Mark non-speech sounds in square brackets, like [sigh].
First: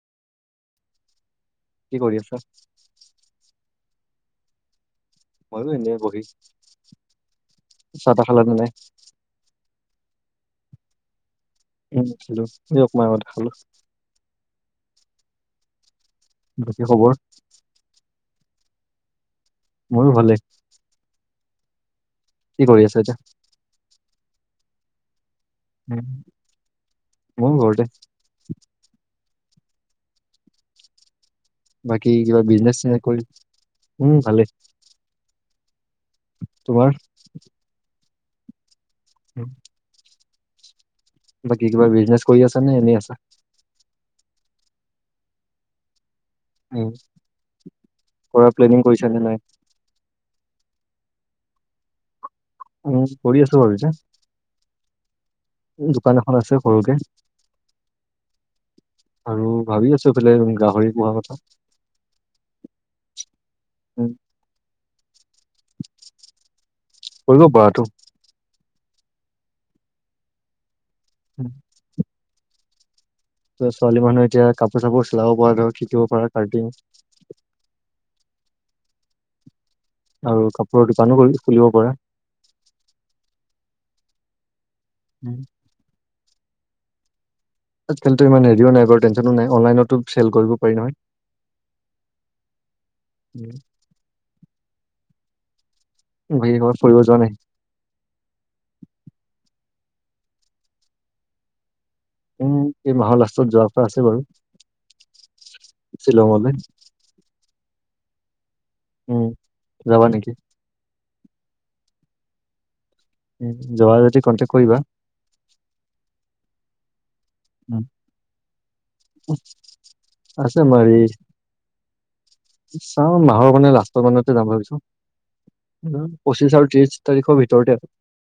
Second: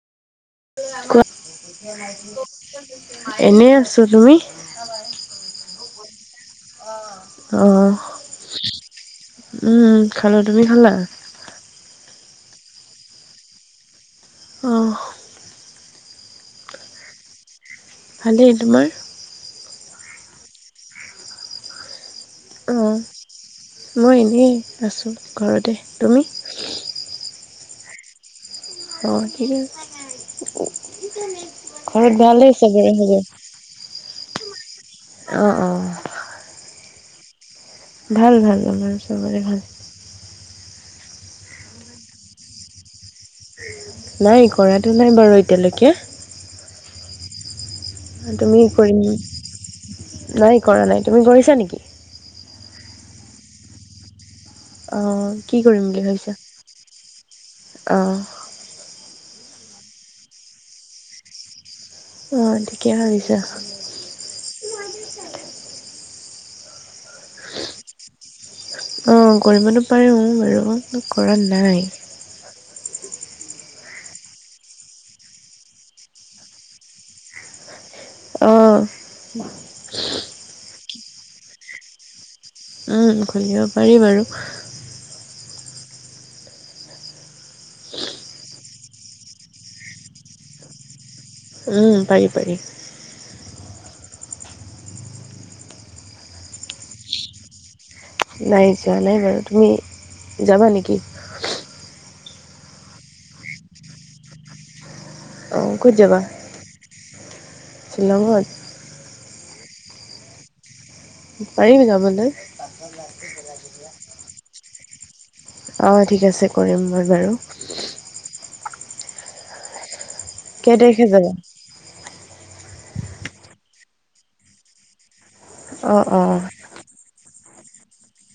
কোৱা, কি কৰি আছা? এনেই আছোঁ। তুমি? মইয়ো এনেই বহিছোঁ অ চাহ-তাহ খালানে নাই? উম, খালোঁ। তুমি খালা? উম, খালোঁ এই অকণমান আগতে খালোঁ। অহ। বাকী খবৰ? ভালেই, তোমাৰ? মোৰো ভালে। কি কৰি আছা এতিয়া? অ' মই এনেই আছোঁ ঘৰতে। উম, তুমি ময়ো ঘৰতে। অ' ঘৰত বাকী কিবা ভালেই বিজনেচ চবে চিজনেচ কৰি খবৰ? উম, ভালেই। অ', অ'। তোমাৰ? ভাল ভাল, আমাৰ চবৰে উম, ভাল। বাকী কিবা বিজনেচ কৰি আছা নে এনেই আছা? নাই কৰাতো নাই বাৰু এতিয়ালৈকে। উ, তুমি কৰাৰ প্লেনিং কৰিম কৰিছা নে নাই? নাই কৰা নাই। তুমি কৰিছা নেকি? উম, কৰি আছোঁ ঘৰতে। অ কি কৰিম বুলি দোকান ভাবিছা এখন আছে সৰুকে। অ আৰু ভাবি আছোঁ এইফালে গাহৰি পোহা কথা। অ' ঠিকে ভাবিছা। উম, কৰিব পাৰাতো। অ' কৰিবতো পাৰোঁ, বাৰু কৰা নাই। ছোৱালী মানুহে এতিয়া কাপোৰ চাপোৰ চিলাব পৰা, ধৰা শিকিবপৰা কাটিং। অ'। আৰু কাপোৰৰ দোকানো কৰি খুলিব পাৰা। উম, খুলিব পাৰি বাৰু। উম। আজিকালিতো ইমান হেৰিও নাই বাৰু টেনচন নাই, অনলাইনতো চেল কৰিব পাৰি নহয়। উম, পাৰি পাৰি। উম। ঘূৰিব ফুৰিব যোৱা নাই? নাই যোৱা নাই বাৰু। তুমি যাবা নেকি? উম, এই মাহৰ লাষ্টত যোৱাৰপৰা আছে বাৰু। অ' ক'ত যাবা? শ্বিলঙলৈ শ্বিলঙত? উম, যাবা নেকি? পাৰিম যাবলৈ। [unintelligible] উম, যোৱা যদি কণ্টেকট কৰিবা। অ' ঠিক আছে কৰিম মই বাৰু। উম, আছে কেই মাৰ তাৰিখে যাবা চাওঁ মাহৰ মানে লাষ্টৰ মানতে যাম ভাবিছোঁ। অ অ পঁচিশ আৰু ত্ৰিশ তাৰিখৰ ভিতৰতে আৰু।